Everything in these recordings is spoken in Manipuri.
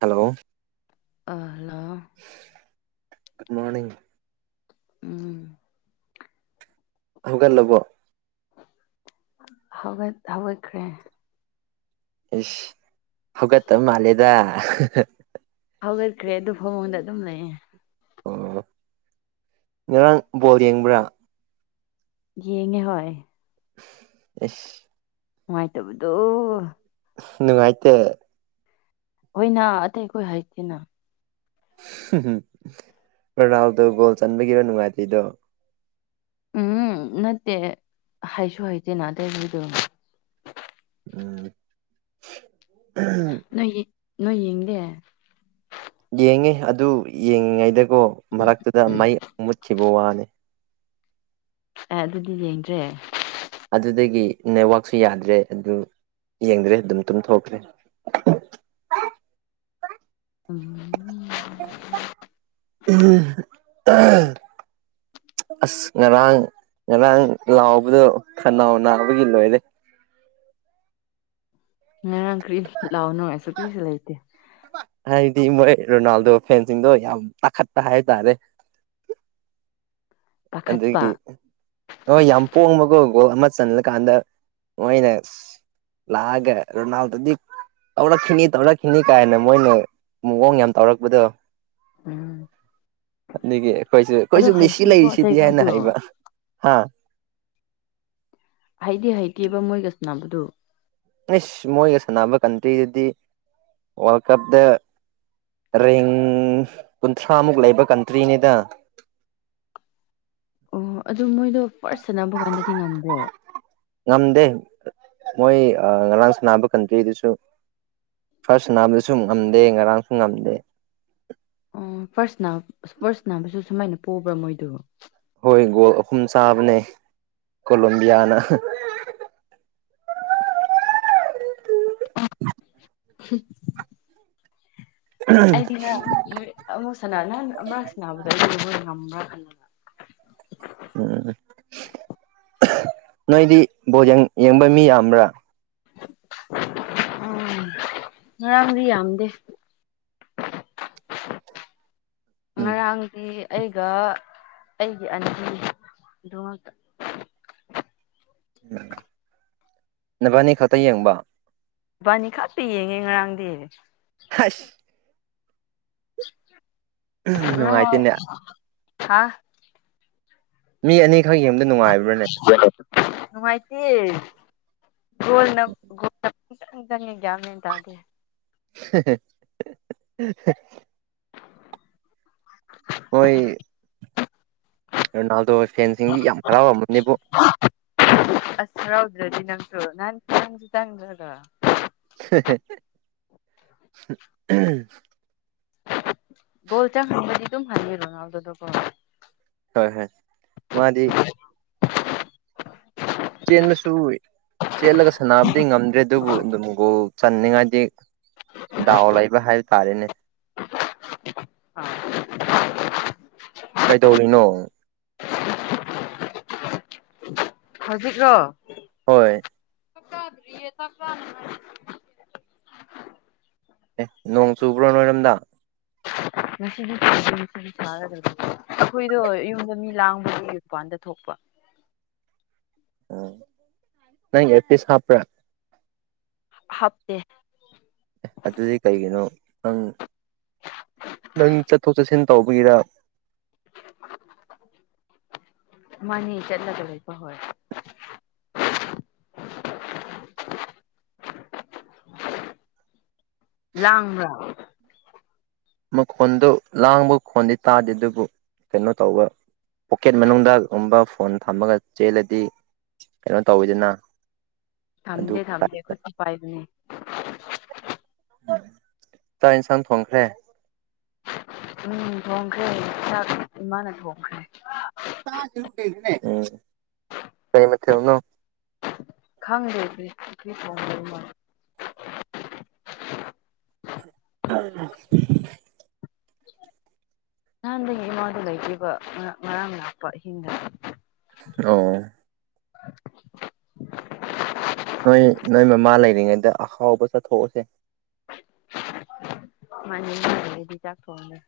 ꯍꯜꯂꯣ ꯑꯥ ꯍꯜꯂꯣ ꯒꯨꯠ ꯃꯣꯔꯅꯤꯡ ꯎꯝ ꯍꯧꯒꯥꯠꯂꯕꯣ ꯍꯧꯒꯠ ꯍꯧꯒꯠꯈ꯭ꯔꯦ ꯏꯁ ꯍꯧꯒꯠꯇ ꯃꯥꯜꯂꯦꯗ ꯍꯧꯒꯠꯈ꯭ꯔꯦ ꯑꯗꯨ ꯐꯃꯨꯡꯗ ꯑꯗꯨꯝ ꯂꯩꯌꯦꯦ ꯑꯣ ꯉꯔꯥꯡ ꯕꯣꯜ ꯌꯦꯡꯕ꯭ꯔꯥ ꯌꯦꯡꯉꯦ ꯍꯣꯏ ꯏꯁ ꯅꯨꯡꯉꯥꯏꯇꯕꯗꯨ ꯅꯨꯡꯉꯥꯏꯇꯦ ꯍꯣꯏꯅ ꯑꯇꯩꯈꯣꯏ ꯍꯩꯇꯦꯅ ꯔꯣꯅꯥꯜꯗꯣ ꯒꯣꯜ ꯆꯟꯕꯒꯤꯔ ꯅꯨꯡꯉꯥꯏꯇ꯭ꯔꯤꯗꯣ ꯎꯝ ꯅꯠꯇꯦ ꯍꯩꯁꯨ ꯍꯩꯇꯦꯅ ꯑꯗꯨꯏ ꯃꯤꯗꯨ ꯎꯝ ꯅꯣꯏꯒꯤ ꯅꯣꯏ ꯌꯦꯡꯗꯦ ꯌꯦꯡꯉꯤ ꯑꯗꯨ ꯌꯦꯡꯉꯤꯉꯩꯗꯒꯣ ꯃꯔꯛꯇꯨꯗ ꯃꯩ ꯃꯨꯠꯈꯤꯕ ꯋꯥꯅꯤ ꯑꯦ ꯑꯗꯨꯗꯤ ꯌꯦꯡꯗ꯭ꯔꯦ ꯑꯗꯨꯗꯒꯤ ꯅꯦꯠꯋꯥꯛꯁꯨ ꯌꯥꯗ꯭ꯔꯦ ꯑꯗꯨ ꯌꯦꯡꯗ꯭ꯔꯦ ꯑꯗꯨꯝ ꯇꯨꯝꯊꯣꯛꯈ꯭ꯔꯦ ꯎꯝ [inaudible] ꯑꯁ ꯉꯔꯥꯡ ꯉꯔꯥꯡ ꯂꯥꯎꯕꯗꯣ ꯈꯅꯥꯎ ꯅꯥꯕꯒꯤ ꯂꯣꯏꯔꯦ ꯉꯔꯥꯡ ꯀ꯭ꯔꯤ ꯂꯥꯎꯑꯣꯅꯣꯁꯨ ꯀꯔꯤꯁꯨ ꯂꯩꯇꯦ ꯍꯥꯏꯗꯤ ꯃꯣꯏ ꯔꯣꯅꯥꯜꯗꯣ ꯐꯦꯟꯁꯤꯡꯗꯣ ꯌꯥꯝ ꯇꯥꯈꯠꯄ ꯍꯥꯏꯇꯥꯔꯦ ꯄꯥꯈꯠꯄ ꯑꯗꯒꯤ ꯍꯣꯏ ꯌꯥꯝ ꯄꯣꯡꯕꯀꯣ ꯒꯣꯜ ꯑꯃ ꯆꯜꯂꯀꯥꯟꯗ ꯃꯣꯏꯅ ꯂꯥꯛꯑꯒ ꯔꯣꯅꯥꯜꯗꯣꯗꯤꯛ ꯇꯧꯔꯛꯈꯤꯅꯤ ꯇꯧꯔꯛꯈꯤꯅꯤ ꯀꯥꯏꯅ ꯃꯣꯏꯅ ꯃꯑꯣꯡ ꯌꯥꯝ ꯇꯧꯔꯛꯄꯗꯣ ꯎꯝ ꯑꯗꯒꯤ ꯑꯩꯈꯣꯏꯁꯨ ꯑꯗꯣ ꯑꯩꯈꯣꯏꯁꯨ ꯃꯦꯁꯤ ꯍꯩꯇꯦꯀꯣ ꯂꯩꯔꯤꯁꯤ ꯑꯇꯩꯈꯣꯏꯗꯣ ꯍꯥ ꯍꯩꯗꯤ ꯍꯩꯇꯦꯕ ꯃꯣꯏꯒ ꯁꯅꯕꯗꯨ ꯑꯩꯁ ꯃꯣꯏꯒ ꯁꯥꯟꯅꯕ ꯀꯟꯇ꯭ꯔꯤꯗꯨꯗꯤ ꯋꯥꯔꯜ ꯀꯞꯇ ꯔꯦꯡ ꯀꯨꯟꯊ꯭ꯔꯥꯃꯨꯛ ꯂꯩꯕ ꯀꯟꯇ꯭ꯔꯤꯅꯤꯗ ꯑꯣ ꯑꯗꯨ ꯃꯣꯏꯗꯣ ꯐꯥꯔꯁ‌ ꯁꯥꯟꯅꯕ ꯀꯥꯟꯗꯗꯤ ꯉꯝꯕ꯭ꯔꯣ ꯉꯝꯗꯦ ꯃꯣꯏ ꯉꯔꯥꯡ ꯁꯥꯟꯅꯕ ꯀꯟꯇ꯭ꯔꯤꯗꯨꯁꯨ ꯐꯥꯔꯁ ꯁꯅꯥꯕꯗꯨꯁꯨ ꯉꯝꯗꯦ ꯉꯔꯥꯡꯁꯨ ꯉꯝꯗꯦ ꯑꯣ ꯐꯥꯔꯁ ꯁꯅꯥ ꯐꯥꯔꯁ ꯁꯅꯥꯕꯁꯨ ꯁꯨꯃꯥꯏꯅ ꯄꯣꯕ꯭ꯔꯥ ꯃꯣꯏꯗꯨ ꯍꯣꯏ ꯒꯣꯜ ꯑꯍꯨꯝ ꯆꯥꯕꯅꯦ ꯀꯣꯂꯣꯝꯕꯤꯌꯥꯅ [inaudible] ꯍꯨꯝ ꯑꯩꯗꯤ ꯉꯔꯥꯡ ꯃꯣꯏ ꯑꯃꯨꯛ ꯁꯅꯅꯍꯟ ꯑꯃ ꯁꯅꯕꯗ ꯑꯩꯗꯤ ꯃꯣꯏ ꯉꯝꯕ꯭ꯔꯥ ꯈꯟꯕꯅꯦ ꯎꯝ ꯅꯣꯏꯗꯤ ꯕꯣꯜ ꯌꯦꯡ ꯌꯦꯡꯕ ꯃꯤ ꯌꯥꯝꯕ꯭ꯔꯥ ꯎꯝ ꯉꯔꯥꯡꯗꯤ ꯌꯥꯝꯗꯦ ꯎꯝ ꯉꯔꯥꯡꯗꯤ ꯑꯩꯒ ꯑꯩꯒꯤ ꯑꯅꯤ [unintelligible] ꯗꯨꯃꯛꯇ ꯅꯕꯥꯅꯤ ꯈꯛꯇ ꯌꯦꯡꯕ ꯏꯕꯥꯅꯤ ꯈꯛꯇ ꯌꯦꯡꯉꯦ ꯉꯔꯥꯡꯗꯤ ꯍꯁ ꯅꯨꯡꯉꯥꯏꯇꯦꯅꯦ [unintelligible] ꯍꯥꯥ ꯃꯤ ꯑꯅꯤꯈꯛ ꯌꯦꯡꯕꯗꯣ ꯅꯨꯡꯉꯥꯏꯇꯤꯌꯦ [unintelligible] ꯒꯣꯜꯅ ꯄꯨꯡꯆꯪ ꯆꯪꯑꯦ ꯒ꯭ꯌꯥꯟ ꯃꯦꯟ ꯇꯥꯗꯦ [inaudible] [inaudible] ꯍꯣꯏ ꯔꯣꯅꯥꯜꯗꯣ ꯐꯦꯟꯁꯤꯡꯗꯤ ꯌꯥꯝ ꯍꯔꯥꯎꯔꯝꯃꯅꯦꯕꯣ ꯑꯁ ꯍꯔꯥꯎꯗ꯭ꯔꯗꯤ ꯅꯪꯁꯨ ꯅꯥꯍꯥꯟ ꯅꯪꯁꯨ ꯆꯪꯗ꯭ꯔꯥꯗꯣ [inaudible] ꯒꯣꯜ ꯆꯪꯍꯟꯕꯗꯤ ꯑꯗꯨꯝ ꯍꯩꯌꯦ ꯔꯣꯅꯥꯜꯗꯣ ꯗꯣ ꯀꯣ ꯍꯣꯏ ꯍꯣꯏ ꯃꯥꯗꯤ ꯆꯦꯟꯕꯁꯨ ꯆꯦꯜꯂꯒ ꯁꯥꯟꯅꯕꯗꯤ ꯉꯝꯗ꯭ꯔꯦ ꯑꯗꯨꯕꯨ ꯑꯗꯨꯝ ꯒꯣꯜ ꯆꯟꯅꯤꯡꯉꯥꯏꯗꯤ ꯗꯥꯎ ꯂꯩꯕ ꯍꯥꯏ ꯇꯥꯔꯦꯅꯦ [unintelligible] ꯀꯩꯗꯧꯔꯤꯅꯣ ꯍꯧꯖꯤꯛꯔꯣ ꯍꯣꯏ ꯆꯥꯛ ꯆꯥꯗ꯭ꯔꯤꯌꯦ ꯆꯥꯛ ꯆꯥꯅꯤꯉꯥꯏ ꯑꯦ ꯅꯣꯡ ꯆꯨꯕ꯭ꯔꯣ ꯅꯣꯏꯔꯣꯝꯗꯥ ꯑꯁꯤꯗꯤ [unintelligible] ꯑꯩꯈꯣꯏꯗꯣ ꯌꯨꯝꯗ ꯃꯤ ꯂꯥꯡꯕꯒꯤ ꯃꯄꯥꯟꯗ ꯊꯣꯛꯄ ꯑ ꯅꯪ ꯏꯌꯥꯔꯄꯤꯁ ꯍꯞꯄ꯭ꯔꯥ ꯍꯞꯇꯦ ꯑꯗꯨꯗꯤ ꯀꯩꯒꯤꯅꯣ ꯅꯪ ꯅꯪ ꯆꯠꯊꯣꯛ ꯆꯠꯁꯤꯟ ꯇꯧꯕꯒꯤꯔ [unintelligible] ꯃꯥꯅꯤ ꯆꯠꯂꯒ ꯂꯩꯕ ꯍꯣꯏ ꯂꯥꯡꯕ꯭ꯔꯥ ꯃꯈꯣꯟꯗꯨ ꯂꯥꯡꯕ ꯈꯣꯟꯗꯤ ꯇꯥꯗꯦ ꯑꯗꯨꯕꯨ ꯀꯩꯅꯣ ꯇꯧꯕ ꯄꯣꯀꯦꯠ ꯃꯅꯨꯡꯗ ꯒꯨꯝꯕ ꯐꯣꯟ ꯊꯝꯃꯒ ꯆꯦꯜꯂꯗꯤ ꯀꯩꯅꯣ ꯇꯧꯋꯤꯗꯅ ꯑꯗꯨ ꯊꯝꯗꯦ ꯊꯝꯗꯦ ꯇꯥꯏꯞꯇ ꯈꯨꯠꯅ ꯄꯥꯏꯕꯅꯦ ꯆꯥꯛ ꯏꯟꯁꯥꯡ ꯊꯣꯡꯈ꯭ꯔꯦ ꯎꯝ ꯊꯣꯡꯈ꯭ꯔꯦ ꯆꯥꯛ ꯏꯃꯥꯅ ꯊꯣꯡꯈ꯭ꯔꯦ ꯎꯝ ꯀꯩ ꯃꯊꯦꯜꯅꯣ ꯈꯪꯗꯦ ꯀꯔꯤ ꯀꯔꯤ ꯊꯣꯡꯕꯔꯥ [unintelligible] [unintelligible] ꯅꯍꯥꯟꯗꯒꯤ ꯏꯃꯥꯗꯣ ꯂꯩꯇꯦꯕ ꯉꯥ ꯉꯔꯥꯡ ꯂꯥꯛꯄ ꯑꯍꯤꯡꯗ ꯑꯣ [unintelligible] ꯅꯣꯏ ꯅꯣꯏ ꯃꯃꯥ ꯂꯩꯔꯤꯉꯩꯗ ꯑꯍꯥꯎꯕ ꯆꯠꯊꯣꯛ ꯑꯣꯁꯦ [unintelligible] ꯃꯥꯅꯤꯗꯤ ꯂꯩꯔꯗꯤ ꯆꯥꯛ ꯊꯣꯡꯉꯦ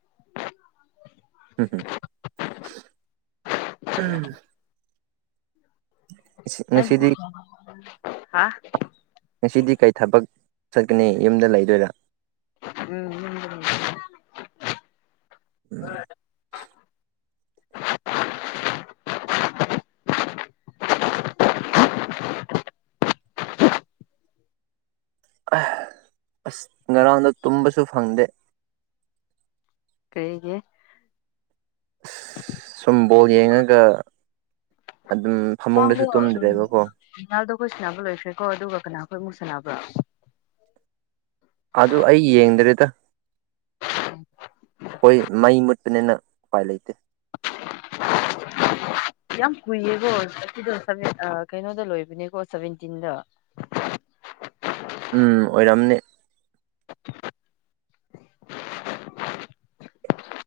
ꯍꯨꯝ ꯍꯨꯃ ꯎꯝ ꯉꯁꯤꯗꯤ [unintelligible] ꯉꯁꯤꯗꯤ ꯀꯩ ꯊꯕꯛ ꯆꯠꯀꯅꯤ ꯌꯨꯝꯗ ꯂꯩꯗꯣꯏꯔꯥ ꯎꯝ ꯌꯨꯝꯗ ꯂꯩꯗꯣꯏꯅꯦ ꯎꯝ ꯑꯁ ꯉꯔꯥꯡꯗꯣ ꯇꯨꯝꯕꯁꯨ ꯐꯪꯗꯦ ꯀꯥꯔꯤꯒꯤ ꯑꯁ ꯁꯨꯝ ꯕꯣꯜ ꯌꯦꯡꯉꯒꯥ ꯑꯗꯨꯝ ꯐꯃꯨꯡꯗꯁꯨ ꯃꯃꯥꯡꯗꯣ ꯎꯝ ꯇꯨꯝꯗ꯭ꯔꯦꯕꯀꯣ ꯔꯣꯅꯥꯜꯗꯣ ꯈꯣꯏ ꯁꯥꯟꯅꯕ ꯂꯣꯏꯈ꯭ꯔꯦꯀꯣ ꯑꯗꯨꯒ ꯀꯅꯥꯈꯣꯏ ꯑꯃꯨꯛ ꯁꯥꯟꯅꯕ꯭ꯔꯥ ꯑꯗꯨ ꯑꯩ ꯌꯦꯡꯗ꯭ꯔꯦꯗ ꯈꯣꯏ ꯃꯩ ꯃꯨꯠꯄꯅꯤꯅ ꯎꯄꯥꯏ ꯂꯩꯇꯦ ꯌꯥꯝ ꯀꯨꯏꯌꯦꯕꯣ [unintelligible] ꯑ ꯀꯩꯅꯣꯗ ꯂꯣꯏꯕꯅꯦꯀꯣ ꯁꯚꯦꯟꯇꯤꯟꯗ ꯎꯝ ꯑꯣꯏꯔꯝꯅꯤ [inaudible]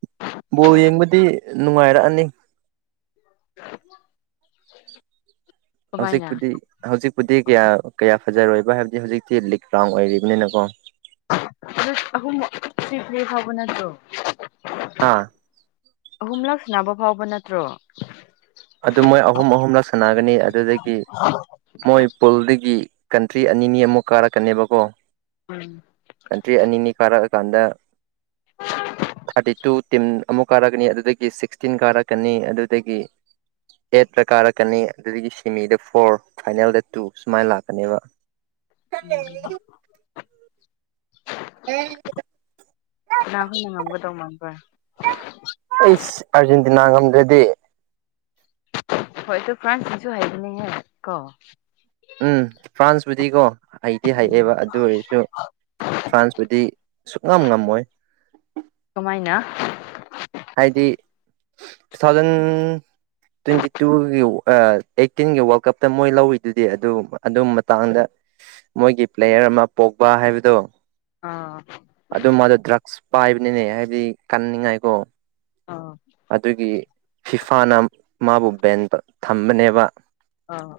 ꯕꯣꯜ ꯌꯦꯡꯕꯗꯤ ꯅꯨꯡꯉꯥꯏꯔꯛꯑꯅꯤ [unintelligible] ꯀꯃꯥꯏꯅ ꯍꯧꯖꯤꯛꯄꯨꯗꯤ ꯍꯧꯖꯤꯛꯄꯨꯗꯤ ꯀꯌꯥ ꯀꯌꯥ ꯐꯖꯔꯣꯏꯕ ꯍꯥꯏꯕꯗꯤ ꯍꯧꯖꯤꯛꯇꯤ ꯂꯤꯛ ꯔꯥꯎꯟ ꯑꯣꯏꯔꯤꯕꯅꯤꯅꯀꯣ [unintelligible] ꯑꯍꯨꯝꯃꯨꯛ ꯁꯤ ꯐ꯭ꯔꯤ ꯐꯧꯕ ꯅꯠꯇ꯭ꯔꯣ ꯍꯥꯥ꯫ ꯑꯍꯨꯝꯂꯛ ꯁꯅꯥꯕ ꯐꯥꯎꯕ ꯅꯠꯇ꯭ꯔꯣ꯫ ꯑꯗꯨ ꯃꯣꯏ ꯑꯍꯨꯝ ꯑꯍꯨꯝꯂꯛ ꯁꯅꯥꯒꯅꯤ ꯑꯗꯨꯗꯒꯤ ꯃꯣꯏ ꯄꯨꯜꯗꯒꯤ ꯀꯟꯇ꯭ꯔꯤ ꯑꯅꯤꯅꯤ ꯑꯃꯨꯛ ꯀꯥꯔꯛꯀꯅꯦꯕꯀꯣ꯫ ꯎꯝ ꯀꯟꯇ꯭ꯔꯤ ꯑꯅꯤꯅꯤ ꯀꯥꯔꯛꯑꯀꯥꯟꯗ ꯊꯥꯔꯇꯤ ꯇꯨ ꯇꯤꯝ ꯑꯃꯨꯛ ꯀꯥꯔꯛꯀꯅꯤ ꯑꯗꯨꯗꯒꯤ ꯁꯤꯛꯁꯇꯤꯟ ꯀꯥꯔꯛꯀꯅꯤ ꯑꯗꯨꯗꯒꯤ ꯑꯦꯠꯇ ꯀꯥꯔꯛꯀꯅꯤ ꯑꯗꯨꯗꯒꯤ ꯁꯤꯃꯤꯗ ꯐꯣꯔ ꯐꯥꯏꯅꯦꯜꯗ ꯇꯨ ꯁꯨꯃꯥꯏꯅ ꯂꯥꯛꯀꯅꯦꯕ꯫ [inaudible] ꯅꯥꯍꯟꯅ ꯉꯝꯒꯗꯧꯕ ꯃꯥꯟꯕ꯭ꯔꯥ꯫ ꯑꯩꯁ ꯑꯔꯖꯦꯟꯇꯤꯅꯥ ꯉꯝꯗ꯭ꯔꯗꯤ꯫ ꯍꯣꯏ ꯑꯗꫭ ꯐ꯭ꯔꯥꯟꯁ ꯁꯤꯡꯁꯨ ꯍꯥꯏꯕꯅꯦꯍꯦ ꯀꯣ꯫ ꯎꯝ ꯐ꯭ꯔꯥꯟꯁꯄꯨꯗꯤꯀꯣ ꯍꯩꯗꯤ ꯍꯩꯑꯦꯕ ꯑꯗꯨ ꯑꯣꯏꯔꯁꯨ ꯐ꯭ꯔꯥꯟꯁꯄꯨꯗꯤ ꯁꯨꯛꯉꯝ ꯉꯝꯃꯣꯏ꯫ ꯀꯃꯥꯏꯅ꯫ ꯍꯥꯏꯗꯤ ꯇꯨ ꯊꯥꯎꯖꯟ ꯇ꯭ꯋꯦꯟꯇꯤ ꯇꯨꯒꯤ ꯑ ꯑꯩꯠꯇꯤꯟꯒꯤ ꯋꯥꯔꯜ ꯀꯞꯇ ꯃꯣꯏ ꯂꯧꯋꯤꯗꯨꯗꯤ ꯑꯗꯨ ꯑꯗꯨꯝ ꯃꯇꯥꯡꯗ ꯃꯣꯏꯒꯤ ꯄ꯭ꯂꯦꯌꯔ ꯑꯃ ꯄꯣꯛꯕꯥ ꯍꯥꯏꯕꯗꯣ ꯑꯥ ꯑꯗꯨ ꯃꯥꯗꯣ ꯗ꯭ꯔꯛꯁ ꯄꯥꯏꯕꯅꯤꯅꯦ ꯍꯥꯏꯕꯗꯤ ꯀꯟꯅꯤꯡꯉꯥꯏꯀꯣ꯫ ꯑꯥ꯫ ꯑꯗꯨꯒꯤ ꯐꯤꯐꯥꯅ ꯃꯥꯕꯨ ꯕꯦꯟ ꯊꯝꯕꯅꯦꯕ꯫ ꯑꯥ꯫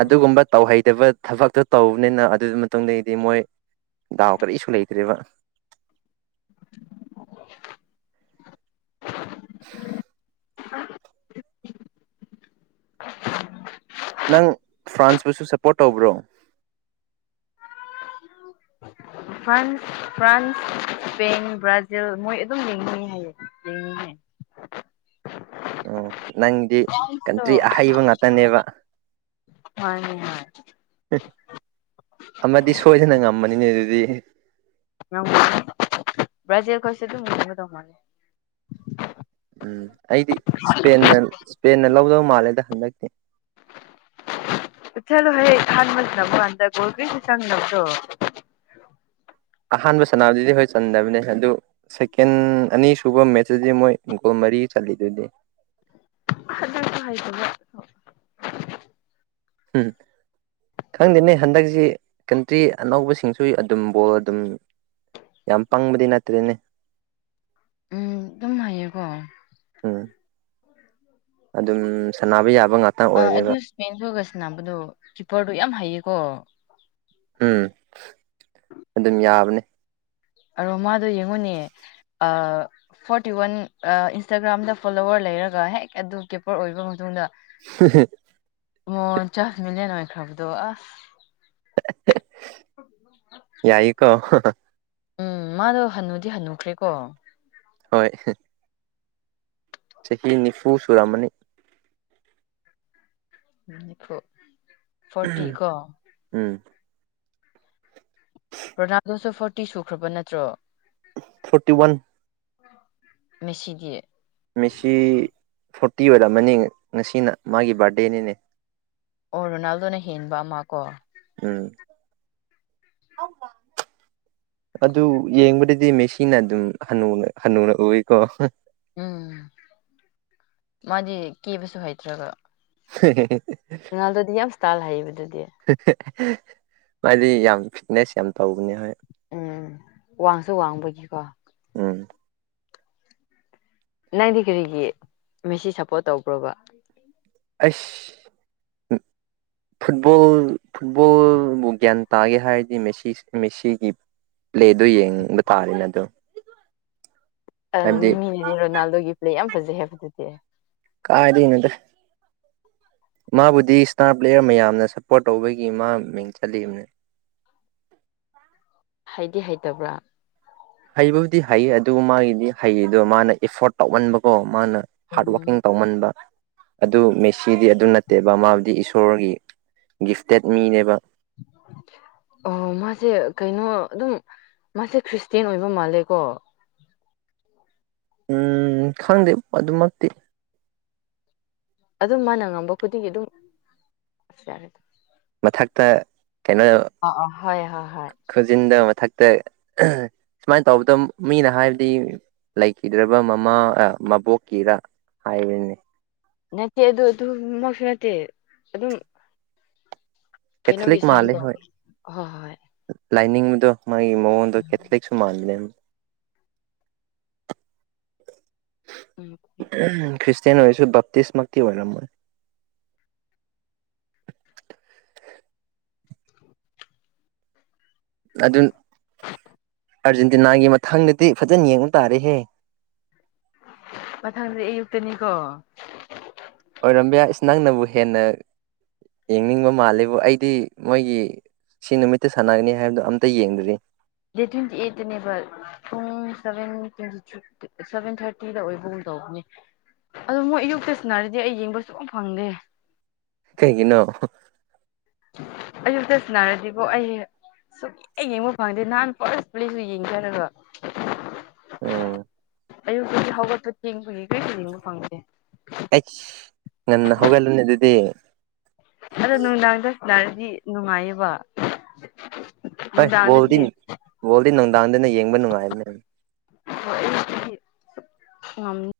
ꯑꯗꯨꯒꯨꯝꯕ ꯇꯧꯍꯩꯗꯕ ꯊꯕꯛꯇꯣ ꯇꯧꯕꯅꯤꯅ ꯑꯗꯨ ꯃꯇꯨꯡꯗꯒꯤꯗꯤ ꯃꯣꯏ ꯗꯥꯎ ꯀꯔꯤꯁꯨ ꯂꯩꯇ꯭ꯔꯦꯕ꯫ [unintelligible] [unintelligible] ꯅꯪ ꯐ꯭ꯔꯥꯟꯁꯄꯨꯁꯨ ꯁꯞꯄꯣꯔꯠ ꯇꯧꯕ꯭ꯔꯣ꯫ [inaudible] ꯐ꯭ꯔꯥꯟꯁ ꯐ꯭ꯔꯥꯟꯁ ꯏꯁ꯭ꯄꯦꯟ ꯕ꯭ꯔꯥꯖꯤꯜ ꯃꯣꯏ ꯑꯗꯨꯝ ꯂꯦꯡꯅꯤꯡꯉꯤ ꯍꯥꯏꯌꯦ ꯂꯦꯡꯅꯤꯡ ꯍꯥꯏꯌꯦ꯫ ꯑꫭ ꯅꯪꯗꯤ ꯀꯟꯇ꯭ꯔꯤ ꯑꯍꯩꯕ ꯉꯥꯛꯇꯅꯦꯕ꯫ [inaudible] ꯑꯃꯗꯤ ꯁꯣꯏꯗꯅ ꯉꯝꯃꯅꯤꯅꯦ ꯑꯗꯨꯗꯤ꯫ [inaudible] ꯎꯝ ꯑꯩꯗꯤ ꯁ꯭ꯄꯦꯟꯅ ꯁ꯭ꯄꯦꯟꯅ ꯂꯧꯗꯧ ꯃꯥꯜꯂꯦꯗ ꯍꯟꯗꯛꯇꯤ꯫ ꯆꯠꯂꯣ ꯍꯦ ꯑꯍꯟꯕ ꯁꯅꯥꯕꯀꯥꯟꯗ ꯒꯣꯜ ꯀꯔꯤꯁꯨ ꯆꯪꯗꯕꯗꫭ꯫ ꯑꯍꯥꯟꯕ ꯁꯅꯥꯕꯗꯗꯤ ꯍꯣꯏ ꯆꯟꯗꯕꯅꯦ ꯑꯗꯨ ꯁꯦꯀꯦꯟ ꯑꯅꯤ ꯁꯨꯕ ꯃꯦꯠꯁꯇꯗꯤ ꯃꯣꯏ ꯒꯣꯜ ꯃꯔꯤ ꯆꯜꯂꯤꯗꯨꯗꯤ꯫ [inaudible] ꯎꯝ꯫ ꯈꯪꯗꯦꯅꯦ ꯍꯟꯗꯛꯁꯤ ꯀꯟꯇ꯭ꯔꯤ ꯑꯅꯧꯕꯁꯤꯡꯁꯨ ꯑꯗꯨꯝ ꯕꯣꯜ ꯑꯗꯨꯝ ꯌꯥꯝ ꯄꯪꯕꯗꯤ ꯅꯠꯇ꯭ꯔꯦꯅꯦ꯫ ꯎꯝ ꯑꯗꯨꯝ ꯍꯩꯌꯦꯀꯣ꯫ ꯎꯝ ꯑꯗꯨꯝ ꯁꯅꯥꯕ ꯌꯥꯕ ꯉꯥꯛ ꯑ ꯑꯗꯨ ꯁ꯭ꯄꯦꯟꯈꫭꯏꯒ ꯁꯅꯥꯕꯗꯣ ꯀꯤꯄꯔꯗꫭ ꯌꯥꯝ ꯍꯩꯌꯦꯀꯣ꯫ ꯎꯝ ꯑꯗꯨꯝ ꯌꯥꯕꯅꯦ꯫ ꯑꯔꫭ ꯃꯥꯗꯣ ꯌꯦꯡꯉꫭꯅꯦ ꯑ ꯐꯣꯔꯇꯤ ꯋꯥꯟ ꯑꯥ ꯏꯟꯁꯇꯥꯒ꯭ꯔꯥꯝꯗ ꯐꯣꯂꯣꯋꯔ ꯂꯩꯔꯒ ꯍꯦꯛ ꯑꯗꯨ ꯀꯦꯄꯔ ꯑꯣꯏꯕ ꯃꯇꯨꯡꯗ ꯍ ꯍꯦ ꯃꯣꯟ ꯆꯥꯁ ꯃꯤꯂꯤꯌꯟ ꯑꯣꯏꯈ꯭ꯔꯕꯗꯣ ꯑꯁ ꯌꯥꯏꯌꯦꯀꯣ ꯎꯝ ꯃꯥꯗꯣ ꯍꯟꯅꯨꯗꯤ ꯍꯟꯅꯨꯈ꯭ꯔꯦꯀꯣ ꯍꯣꯏ ꯆꯍꯤ ꯅꯤꯐꯨ ꯁꯨꯔꯝꯃꯅꯤ ꯎꯝ ꯅꯤꯐꯨ ꯐꯣꯔꯇꯤ ꯀꯣ ꯎꯝ ꯔꯣꯅꯥꯜꯗꯣꯁꯨ ꯐ꯭ꯔꯣꯠ ꯇꯤ ꯁꯨꯈ꯭ꯔꯕ ꯅꯠꯇ꯭ꯔꯣ ꯐꯣꯔꯇꯤ ꯋꯥꯟ ꯃꯦꯁꯤꯗꯤ ꯃꯤꯁꯤ ꯐꯣꯔꯇꯤ ꯑꯣꯏꯔꯝꯃꯅꯤ ꯉꯁꯤꯅ ꯃꯥꯒꯤ ꯕꯥꯔꯗꯦꯅꯤꯅꯦ ꯑꯣ ꯔꯣꯅꯥꯜꯗꯣꯅ ꯍꯦꯟꯕ ꯑꯃ ꯀꯣ ꯎꯝ [inaudible] ꯑꯗꯨ ꯌꯦꯡꯕꯗꯗꯤ ꯃꯦꯁꯤꯅ ꯑꯗꯨꯝ ꯍꯟꯅꯨꯅ ꯍꯟꯅꯨꯅ ꯎꯏꯌꯦꯀꯣ ꯎꯝ ꯃꯥꯗꯤ ꯀꯦꯕꯁꯨ ꯍꯩꯇ꯭ꯔꯒ [unintelligible] ꯔꯣꯅꯥꯜꯗꯣꯗꯤ ꯌꯥꯝ ꯏꯁ꯭ꯇꯥꯜ ꯍꯩꯕꯗꯨꯗꯤ ꯃꯥꯗꯤ ꯌꯥꯝ ꯐꯤꯠꯅꯦꯁ ꯌꯥꯝ ꯇꯧꯕꯅꯦ ꯍꯣꯏ ꯎꯝ ꯋꯥꯡꯁꯨ ꯋꯥꯡꯕꯒꯤꯀꯣ ꯎꯝ ꯅꯪꯗꯤ ꯀꯔꯤꯒꯤ ꯃꯦꯁꯤ ꯁꯞꯄꯣꯔꯠ ꯇꯧꯕ꯭ꯔꯕ ꯑꯩꯁ ꯐꯨꯠꯕꯣꯜ ꯐꯨꯠꯕꯣꯜꯕꯨ ꯒ꯭ꯌꯥꯟ ꯇꯥꯒꯦ ꯍꯥꯏꯔꯗꯤ ꯃꯦꯁꯤ ꯃꯦꯁꯤꯒꯤ ꯄ꯭ꯂꯦꯗꯣ ꯌꯦꯡꯕ ꯇꯥꯔꯦꯅꯦ ꯑꯗꯨꯝ ꯑꯥ ꯃꯤꯅꯗꯤ ꯔꯣꯅꯥꯜꯗꯣꯒꯤ ꯄ꯭ꯂꯦ ꯌꯥꯝ ꯐꯖꯩ ꯍꯥꯏꯕꯗꯨꯗꯤ ꯀꯥꯏꯗꯩꯅꯣꯗ ꯃꯥꯕꯨꯗꯤ ꯏꯁꯇꯥꯔ ꯄ꯭ꯂꯦꯌꯔ ꯃꯌꯥꯝꯅ ꯁꯞꯄꯣꯔꯠ ꯇꯧꯕꯒꯤ ꯃꯥ ꯃꯤꯡ ꯆꯠꯂꯤꯕꯅꯦ ꯍꯩꯗꯤ ꯍꯩꯇꯕ꯭ꯔꯥ ꯍꯩꯕꯕꯨꯗꯤ ꯍꯩꯌꯦ ꯑꯗꯨ ꯃꯥꯒꯤꯗꯤ ꯍꯩꯌꯤꯗꯣ ꯃꯥꯅ ꯏꯐꯣꯔꯠ ꯇꯧꯃꯟꯕꯀꯣ ꯃꯥꯅ ꯍꯥꯔꯠ ꯋꯥꯀꯤꯡ ꯎꯝ ꯇꯧꯃꯟꯕ ꯑꯗꯨ ꯃꯦꯁꯤꯗꯤ ꯑꯗꯨ ꯅꯠꯇꯦꯕ ꯃꯥꯕꯨꯗꯤ ꯏꯁꯣꯔꯒꯤ ꯒꯤꯐꯇꯦꯠ ꯃꯤꯅꯦꯕ [inaudible] ꯑꯣ ꯃꯥꯁꯦ ꯀꯩꯅꯣ ꯑꯗꯨꯝ ꯃꯥꯁꯦ ꯈ꯭ꯔꯤꯁꯇꯦꯟ ꯑꯣꯏꯕ ꯃꯥꯜꯂꯦꯀꯣ ꯎꯝ ꯈꯪꯗꯦ ꯑꯗꯨꯃꯛꯇꯤ ꯑꯗꯨꯝ ꯃꯥꯅ ꯉꯝꯕ ꯈꯨꯗꯤꯡꯒꯤ ꯑꯗꯨꯝ ꯑꯁ ꯌꯥꯔꯦꯗ ꯃꯊꯛꯇ ꯀꯩꯅꯣ ꯑ ꯑ ꯍꯣꯏ ꯍꯣꯏ ꯍꯣꯏ ꯈꯨꯟꯖꯤꯟꯗꯣ ꯃꯊꯛꯇ ꯁꯨꯃꯥꯏꯅ ꯇꯧꯕꯗ ꯃꯤꯅ ꯍꯥꯏꯕꯗꯤ ꯂꯩꯈꯤꯗ꯭ꯔꯕ ꯃꯃꯥ ꯑꯥ ꯃꯕꯣꯛꯀꯤꯔ ꯍꯥꯏꯕꯅꯤ ꯅꯠꯇꯦ ꯑꯗꯨ ꯑꯗꯨꯃꯛꯁꯨ ꯅꯠꯇꯦ ꯑꯗꯨꯝ ꯀꯩꯅꯣꯒꯤ ꯁꯥꯏꯟ ꯇꯧꯒꯦ ꯍꯣꯏ ꯍꯣꯏ ꯂꯥꯏꯅꯤꯡꯕꯗꯨ ꯃꯥꯒꯤ ꯃꯑꯣꯟ ꯀꯦꯊꯂꯤꯛ [unintelligible] ꯎꯝ ꯎꯝ ꯈ꯭ꯔꯤꯁꯥꯇꯦꯟ ꯑꯣꯏꯁꯨ ꯕꯛꯇꯤꯁ ꯃꯥꯛꯇꯤ ꯑꯣꯏꯔꯝꯃꯣꯏ꯫ [inaudible] ꯑꯗꯨ ꯑꯥꯔꯖꯦꯟꯇꯤꯅꯥꯒꯤ ꯃꯊꯥꯡꯗꯗꯤ ꯐꯖꯅ ꯌꯦꯡꯕ ꯇꯥꯔꯦꯍꯦ꯫ ꯃꯊꯪꯗꯤ ꯑꯌꯨꯛꯇꯅꯤꯀꯣ꯫ ꯑꯣꯏꯔꯝꯕꯌꯥ ꯏꯁ ꯅꯪꯅꯕꯨ ꯍꯦꯟꯅ ꯌꯦꯡꯅꯤꯡꯕ ꯃꯥꯂꯦꯕꯨ ꯑꯩꯗꯤ ꯃꯣꯏꯒꯤ ꯁꯤ ꯅꯨꯃꯤꯠꯇ ꯁꯥꯟꯅꯒꯅꯤ ꯍꯥꯏꯕꯗꯣ ꯑꯝꯇ ꯌꯦꯡꯗ꯭ꯔꯤ꯫ ꯗꯦ ꯇ꯭ꯋꯦꯟꯇꯤ ꯑꯦꯠ ꯇꯅꯦꯕ꯫ ꯄꯨꯡ ꯁꯚꯦꯟ ꯇ꯭ꯋꯦꯟꯇꯤ ꯁꯚꯦꯟ ꯊꯥꯔꯇꯤꯗ ꯑꯣꯏꯕꯒꯨꯝ ꯇꯧꯕꯅꯦ꯫ ꯑꯗꯣ ꯃꯣꯏ ꯑ꯫ꯌꯨꯛꯇ ꯁꯥꯟꯅꯔꯗꯤ ꯑꯩ ꯌꯦꯡꯕꯁꯨ ꯐꯪꯗꯦ ꯀꯩꯒꯤ ꯅꯣ꯫ ꯑꯩꯌꯨꯇ ꯁꯥꯟꯅꯔꯗꯤꯕꯣ ꯑꯩ ꯁꯨꯉꯦ ꯌꯦꯡꯕ ꯐꯪꯗꯦ ꯅꯍꯥꯟ ꯐꯥꯔꯁ ꯄ꯭ꯂꯦꯁꯇ ꯌꯦꯡꯖꯔꯒ꯫ ꯎꯝ ꯑꯌꯨꯛꯇꯗꯤ ꯍꯧꯒꯠꯄ ꯊꯦꯡꯕꯒꯤ ꯀꯔꯤꯁꯨ ꯌꯦꯡꯕ ꯐꯪꯗꯦ꯫ ꯑꯩꯁ ꯉꯟꯅ ꯍꯧꯒꯠꯂꯨꯅꯦ ꯑꯗꯨꯗꯤ꯫ ꯑꯗꯣ ꯅꯨꯡꯗꯥꯡꯗ ꯁꯥꯟꯅꯔꯗꯤ ꯅꯨꯡꯉꯥꯏꯌꯦꯕ꯫ ꯍꯣꯏ ꯅꯨꯡꯗꯥꯡꯗꯗꯤ ꯕꯣꯜꯗꯤ ꯕꯣꯜꯗꯤ ꯅꯨꯡꯗꯥꯡꯗꯅ ꯌꯦꯡꯕ ꯅꯨꯡꯉꯥꯏꯕꯅꯦ꯫ ꯍꯣ ꯑꯩ [unintelligible] ꯉꯥꯝ